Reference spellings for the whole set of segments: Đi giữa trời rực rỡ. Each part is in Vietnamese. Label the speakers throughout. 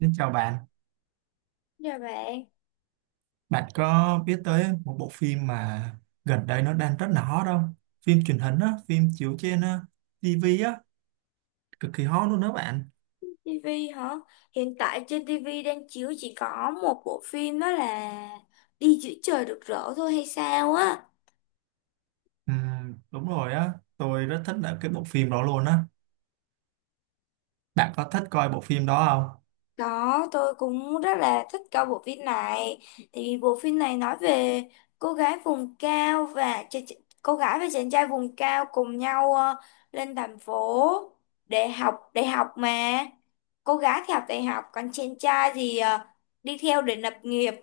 Speaker 1: Xin chào bạn,
Speaker 2: Dạ bạn,
Speaker 1: bạn có biết tới một bộ phim mà gần đây nó đang rất là hot không? Phim truyền hình á, phim chiếu trên TV á, cực kỳ hot luôn đó bạn.
Speaker 2: TV hả? Hiện tại trên TV đang chiếu chỉ có một bộ phim đó là Đi giữa trời rực rỡ thôi hay sao á.
Speaker 1: Đúng rồi á, tôi rất thích là cái bộ phim đó luôn á. Bạn có thích coi bộ phim đó không?
Speaker 2: Đó, tôi cũng rất là thích coi bộ phim này. Thì bộ phim này nói về cô gái vùng cao và ch ch- cô gái và chàng trai vùng cao cùng nhau lên thành phố để học đại học mà. Cô gái thì học đại học, còn chàng trai thì đi theo để lập nghiệp.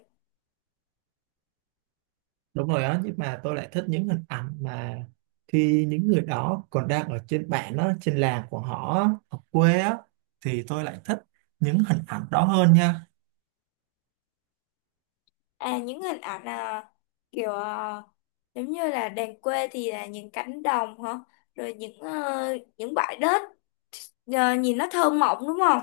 Speaker 1: Đúng rồi á, nhưng mà tôi lại thích những hình ảnh mà khi những người đó còn đang ở trên bản đó, trên làng của họ á, ở quê á, thì tôi lại thích những hình ảnh đó hơn nha.
Speaker 2: À những hình ảnh à, kiểu giống như là đàn quê thì là những cánh đồng hả, rồi những những bãi đất, nhìn nó thơ mộng đúng không?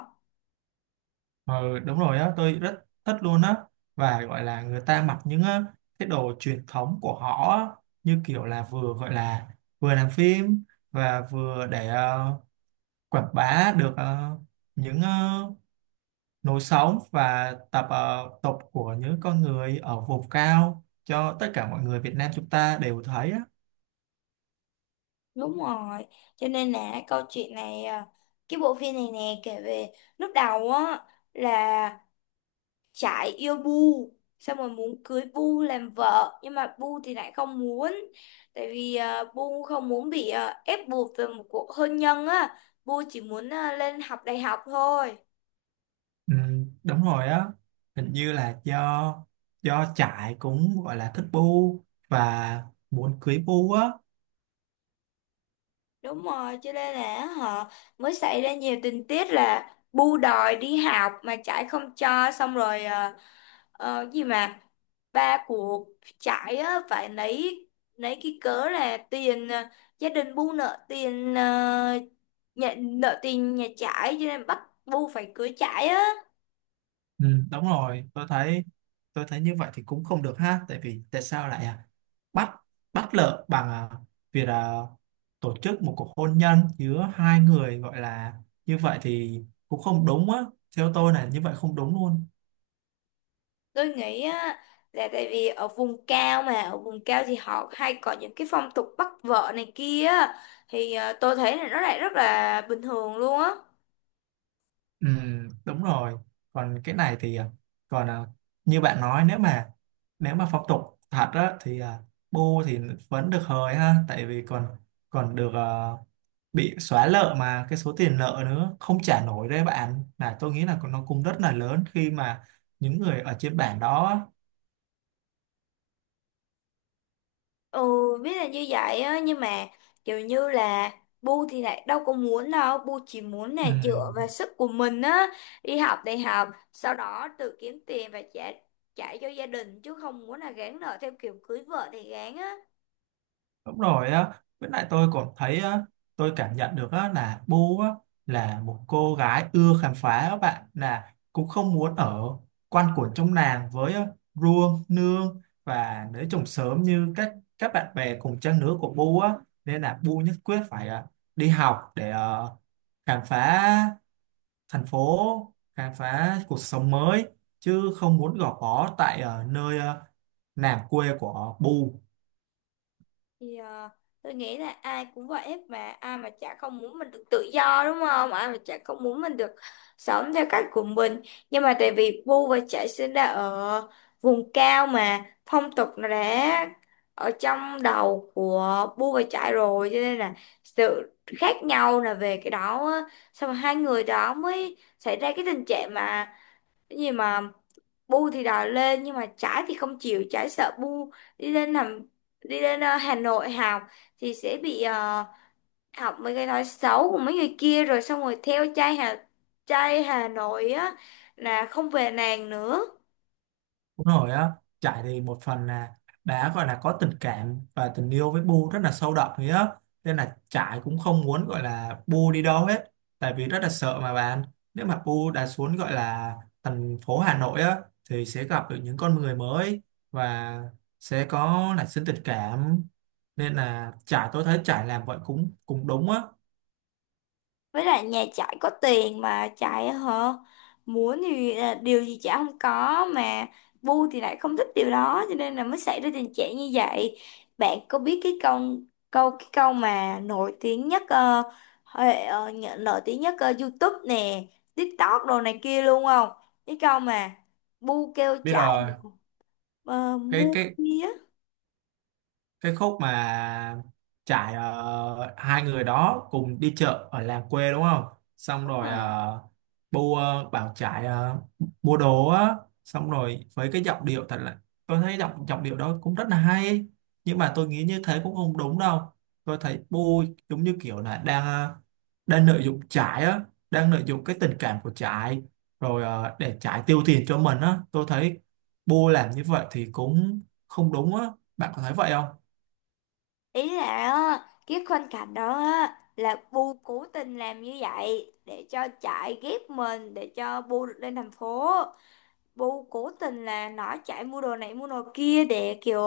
Speaker 1: Ờ, đúng rồi á, tôi rất thích luôn á và gọi là người ta mặc những cái đồ truyền thống của họ á, như kiểu là vừa gọi là vừa làm phim và vừa để quảng bá được những lối sống và tập tục của những con người ở vùng cao cho tất cả mọi người Việt Nam chúng ta đều thấy á.
Speaker 2: Đúng rồi, cho nên là câu chuyện này cái bộ phim này nè kể về lúc đầu á, là Trải yêu Bu, xong rồi muốn cưới Bu làm vợ, nhưng mà Bu thì lại không muốn tại vì Bu không muốn bị ép buộc từ một cuộc hôn nhân á. Bu chỉ muốn lên học đại học thôi.
Speaker 1: Ừ, đúng rồi á, hình như là do do trại cũng gọi là thích bu và muốn cưới bu á.
Speaker 2: Đúng rồi, cho nên là họ mới xảy ra nhiều tình tiết là bu đòi đi học mà trải không cho, xong rồi gì mà ba của trải á, phải lấy cái cớ là tiền, gia đình bu nợ tiền, nhà, nợ tiền nhà trải, cho nên bắt bu phải cưới trải á.
Speaker 1: Ừ, đúng rồi, tôi thấy như vậy thì cũng không được ha, tại vì tại sao lại à? Bắt bắt lợ bằng à, việc à, tổ chức một cuộc hôn nhân giữa hai người gọi là như vậy thì cũng không đúng á, theo tôi là như vậy không đúng luôn.
Speaker 2: Tôi nghĩ á, là tại vì ở vùng cao, mà ở vùng cao thì họ hay có những cái phong tục bắt vợ này kia á. Thì tôi thấy là nó lại rất là bình thường luôn á.
Speaker 1: Ừ, đúng rồi. Còn cái này thì à, còn à, như bạn nói nếu mà phong tục thật á thì à, bu thì vẫn được hời ha, tại vì còn còn được à, bị xóa nợ mà cái số tiền nợ nữa không trả nổi đấy bạn. Là tôi nghĩ là nó cũng rất là lớn khi mà những người ở trên bản đó.
Speaker 2: Ừ, biết là như vậy á, nhưng mà kiểu như là Bu thì lại đâu có muốn đâu, Bu chỉ muốn
Speaker 1: Ừ.
Speaker 2: là dựa vào sức của mình á, đi học đại học, sau đó tự kiếm tiền và trả trả cho gia đình, chứ không muốn là gán nợ theo kiểu cưới vợ thì gán á.
Speaker 1: Đúng rồi á, với lại tôi còn thấy á, tôi cảm nhận được á, là Bu á, là một cô gái ưa khám phá á bạn, là cũng không muốn ở quanh quẩn trong làng với á, Ruông, Nương và nữ trùng sớm như các bạn bè cùng trang lứa của Bu á, nên là Bu nhất quyết phải à, đi học để khám phá thành phố, khám phá cuộc sống mới chứ không muốn gò bó tại nơi làng quê của Bu.
Speaker 2: Thì tôi nghĩ là ai cũng vậy hết, mà ai mà chả không muốn mình được tự do, đúng không, ai mà chả không muốn mình được sống theo cách của mình. Nhưng mà tại vì Bu và Trải sinh ra ở vùng cao, mà phong tục nó đã ở trong đầu của Bu và Trải rồi, cho nên là sự khác nhau là về cái đó á. Xong rồi hai người đó mới xảy ra cái tình trạng mà cái gì mà Bu thì đòi lên, nhưng mà Trái thì không chịu. Trái sợ Bu đi lên làm, đi lên Hà Nội học thì sẽ bị học mấy cái nói xấu của mấy người kia, rồi xong rồi theo trai Hà Nội á, là không về nàng nữa.
Speaker 1: Đúng rồi á, trải thì một phần là đã gọi là có tình cảm và tình yêu với Bu rất là sâu đậm ấy á. Nên là trải cũng không muốn gọi là Bu đi đâu hết. Tại vì rất là sợ mà bạn. Nếu mà Bu đã xuống gọi là thành phố Hà Nội á, thì sẽ gặp được những con người mới và sẽ có nảy sinh tình cảm. Nên là trải, tôi thấy trải làm vậy cũng cũng đúng á.
Speaker 2: Với lại nhà chạy có tiền mà chạy á hả, muốn thì à, điều gì chả không có, mà Bu thì lại không thích điều đó, cho nên là mới xảy ra tình trạng như vậy. Bạn có biết cái câu, cái câu mà nổi tiếng nhất nổi tiếng nhất YouTube nè, TikTok đồ này kia luôn không? Cái câu mà Bu kêu
Speaker 1: Biết
Speaker 2: chạy
Speaker 1: rồi,
Speaker 2: ờ,
Speaker 1: cái
Speaker 2: mua
Speaker 1: cái
Speaker 2: bia.
Speaker 1: cái khúc mà trải hai người đó cùng đi chợ ở làng quê đúng không, xong
Speaker 2: Đúng
Speaker 1: rồi
Speaker 2: rồi,
Speaker 1: uh, bu bảo trải mua đồ á, xong rồi với cái giọng điệu thật là, tôi thấy giọng giọng điệu đó cũng rất là hay, nhưng mà tôi nghĩ như thế cũng không đúng đâu. Tôi thấy bu giống như kiểu là đang đang lợi dụng trải á, đang lợi dụng cái tình cảm của trải rồi để trải tiêu tiền cho mình á, tôi thấy bu làm như vậy thì cũng không đúng á, bạn có thấy vậy không?
Speaker 2: ý là á, cái khoảnh cảnh đó á, là Bu cố tình làm như vậy để cho chạy ghép mình, để cho Bu được lên thành phố. Bu cố tình là nói chạy mua đồ này mua đồ kia để kiểu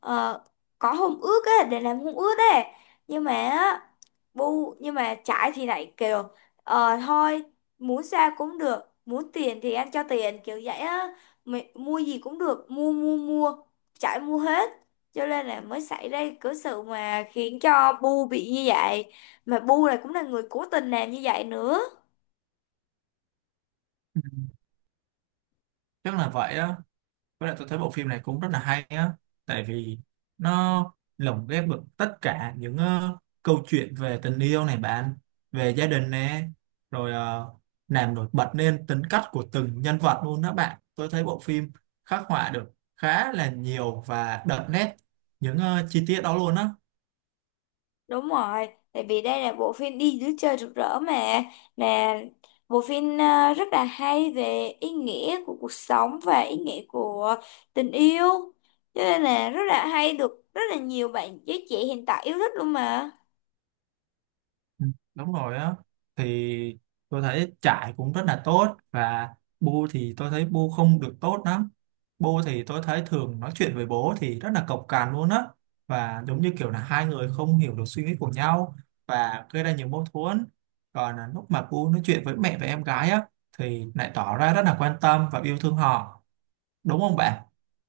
Speaker 2: ờ, có hôn ước á, để làm hôn ước á. Nhưng mà á, nhưng mà Trải thì lại kiểu ờ thôi, muốn sao cũng được, muốn tiền thì anh cho tiền kiểu vậy á, mày, mua gì cũng được, mua mua mua. Trải mua hết, cho nên là mới xảy ra cái sự mà khiến cho Bu bị như vậy, mà Bu này cũng là người cố tình làm như vậy nữa.
Speaker 1: Ừ, chắc là vậy á, với lại tôi thấy bộ phim này cũng rất là hay á, tại vì nó lồng ghép được tất cả những câu chuyện về tình yêu này bạn, về gia đình nè, rồi làm nổi bật lên tính cách của từng nhân vật luôn đó bạn. Tôi thấy bộ phim khắc họa được khá là nhiều và đậm nét những chi tiết đó luôn á.
Speaker 2: Đúng rồi, tại vì đây là bộ phim Đi dưới trời rực rỡ mà bộ phim à, rất là hay về ý nghĩa của cuộc sống và ý nghĩa của tình yêu. Cho nên là rất là hay, được rất là nhiều bạn giới trẻ hiện tại yêu thích luôn mà.
Speaker 1: Ừ, đúng rồi á, thì tôi thấy trải cũng rất là tốt và bu thì tôi thấy bu không được tốt lắm. Bu thì tôi thấy thường nói chuyện với bố thì rất là cộc cằn luôn á, và giống như kiểu là hai người không hiểu được suy nghĩ của nhau và gây ra nhiều mâu thuẫn. Còn là lúc mà bu nói chuyện với mẹ và em gái á thì lại tỏ ra rất là quan tâm và yêu thương họ, đúng không bạn?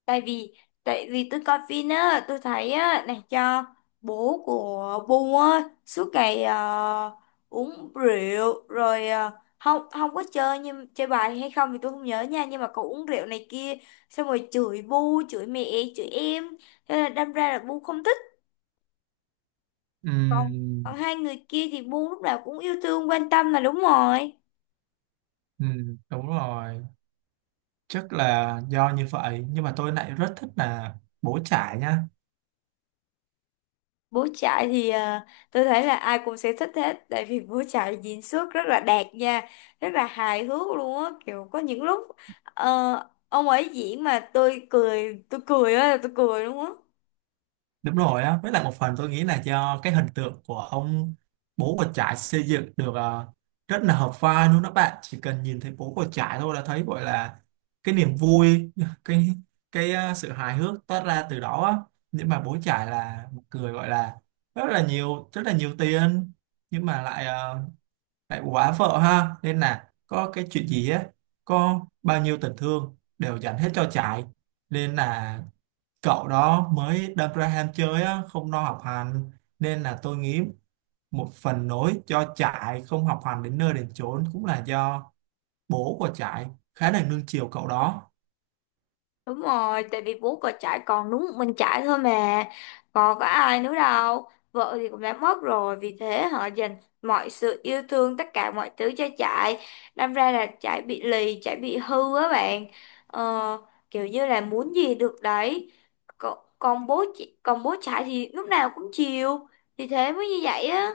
Speaker 2: tại vì tại vì tôi coi phim á, tôi thấy á này cho bố của Bu á suốt ngày uống rượu, rồi không không có chơi, nhưng chơi bài hay không thì tôi không nhớ nha, nhưng mà cậu uống rượu này kia, xong rồi chửi Bu, chửi mẹ, chửi em. Thế là đâm ra là Bu không thích. Còn, còn
Speaker 1: Ừm,
Speaker 2: hai người kia thì Bu lúc nào cũng yêu thương quan tâm là đúng rồi.
Speaker 1: ừm, đúng rồi, chắc là do như vậy, nhưng mà tôi lại rất thích là bố trải nha.
Speaker 2: Bố trại thì tôi thấy là ai cũng sẽ thích hết, tại vì bố trại diễn xuất rất là đạt nha, rất là hài hước luôn á, kiểu có những lúc ờ, ông ấy diễn mà tôi cười á, tôi cười luôn á.
Speaker 1: Đúng rồi á, với lại một phần tôi nghĩ là do cái hình tượng của ông bố của trải xây dựng được rất là hợp vai luôn đó bạn. Chỉ cần nhìn thấy bố của trải thôi là thấy gọi là cái niềm vui, cái cái sự hài hước toát ra từ đó á. Nhưng mà bố trải là một người gọi là rất là nhiều tiền, nhưng mà lại lại quá vợ ha, nên là có cái chuyện gì á, có bao nhiêu tình thương đều dành hết cho trải, nên là cậu đó mới đâm ra ham chơi á, không lo học hành. Nên là tôi nghĩ một phần nỗi cho trại không học hành đến nơi đến chốn cũng là do bố của trại khá là nuông chiều cậu đó.
Speaker 2: Đúng rồi, tại vì bố có trải còn đúng một mình trải thôi mà, còn có ai nữa đâu. Vợ thì cũng đã mất rồi, vì thế họ dành mọi sự yêu thương, tất cả mọi thứ cho trải. Đâm ra là trải bị lì, trải bị hư á bạn. Ờ, kiểu như là muốn gì được đấy. Còn bố trải thì lúc nào cũng chiều, thì thế mới như vậy á.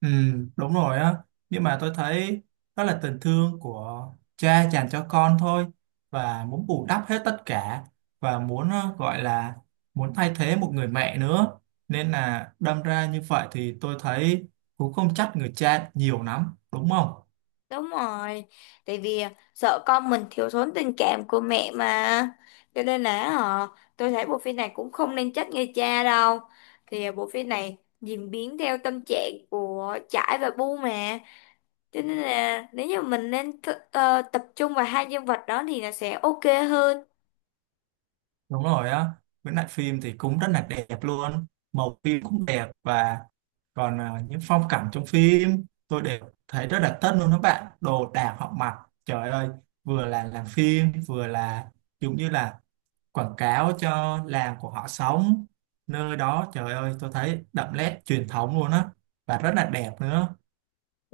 Speaker 1: Ừ, đúng rồi á, nhưng mà tôi thấy đó là tình thương của cha dành cho con thôi, và muốn bù đắp hết tất cả và muốn gọi là muốn thay thế một người mẹ nữa, nên là đâm ra như vậy thì tôi thấy cũng không trách người cha nhiều lắm đúng không?
Speaker 2: Đúng rồi, tại vì à, sợ con mình thiếu thốn tình cảm của mẹ mà. Cho nên là họ, tôi thấy bộ phim này cũng không nên trách người cha đâu. Thì à, bộ phim này diễn biến theo tâm trạng của Trải và Bu mà. Cho nên là nếu như mình nên tập trung vào hai nhân vật đó thì nó sẽ ok hơn.
Speaker 1: Đúng rồi á, với lại phim thì cũng rất là đẹp luôn, màu phim cũng đẹp và còn à, những phong cảnh trong phim tôi đều thấy rất là tân luôn các bạn, đồ đạc họ mặc, trời ơi, vừa là làm phim vừa là giống như là quảng cáo cho làng của họ sống, nơi đó trời ơi tôi thấy đậm nét truyền thống luôn á, và rất là đẹp nữa.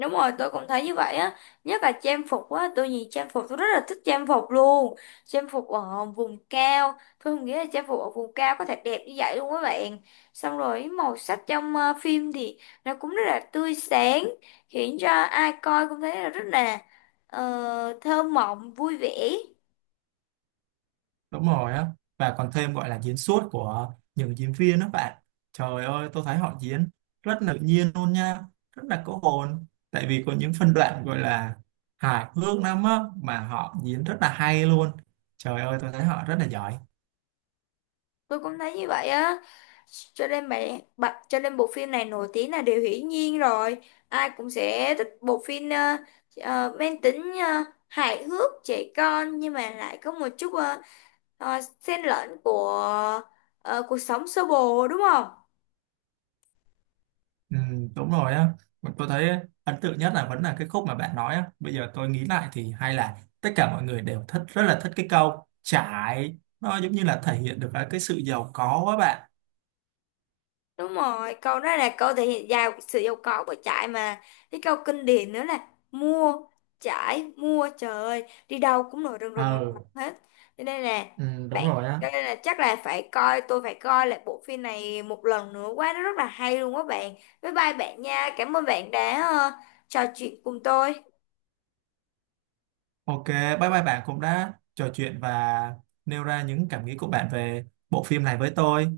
Speaker 2: Đúng rồi, tôi cũng thấy như vậy á, nhất là trang phục á, tôi nhìn trang phục tôi rất là thích trang phục luôn. Trang phục ở vùng cao, tôi không nghĩ là trang phục ở vùng cao có thể đẹp như vậy luôn các bạn. Xong rồi màu sắc trong phim thì nó cũng rất là tươi sáng, khiến cho ai coi cũng thấy là rất là thơ mộng, vui vẻ.
Speaker 1: Đúng rồi á, và còn thêm gọi là diễn xuất của những diễn viên đó bạn, trời ơi tôi thấy họ diễn rất tự nhiên luôn nha, rất là có hồn, tại vì có những phân đoạn gọi là hài hước lắm á mà họ diễn rất là hay luôn, trời ơi tôi thấy họ rất là giỏi.
Speaker 2: Tôi cũng thấy như vậy á, cho nên mẹ bạn, cho nên bộ phim này nổi tiếng là điều hiển nhiên rồi. Ai cũng sẽ thích bộ phim mang tính hài hước trẻ con, nhưng mà lại có một chút xen lẫn của cuộc sống sơ bộ, đúng không?
Speaker 1: Ừ, đúng rồi á. Mà tôi thấy ấn tượng nhất là vẫn là cái khúc mà bạn nói á, bây giờ tôi nghĩ lại thì hay là tất cả mọi người đều thích, rất là thích cái câu trải, nó giống như là thể hiện được cái sự giàu có á bạn.
Speaker 2: Đúng rồi, câu đó là câu thể hiện giàu sự giàu có của trải mà. Cái câu kinh điển nữa là mua, trải, mua, trời ơi, đi đâu cũng nổi rần rần rần
Speaker 1: Ờ.
Speaker 2: hết. Cho nên là
Speaker 1: Ừ, đúng
Speaker 2: bạn,
Speaker 1: rồi á.
Speaker 2: cho nên là chắc là phải coi, tôi phải coi lại bộ phim này một lần nữa quá, nó rất là hay luôn á bạn. Bye bye bạn nha. Cảm ơn bạn đã trò chuyện cùng tôi.
Speaker 1: Ok, bye bye bạn cũng đã trò chuyện và nêu ra những cảm nghĩ của bạn về bộ phim này với tôi.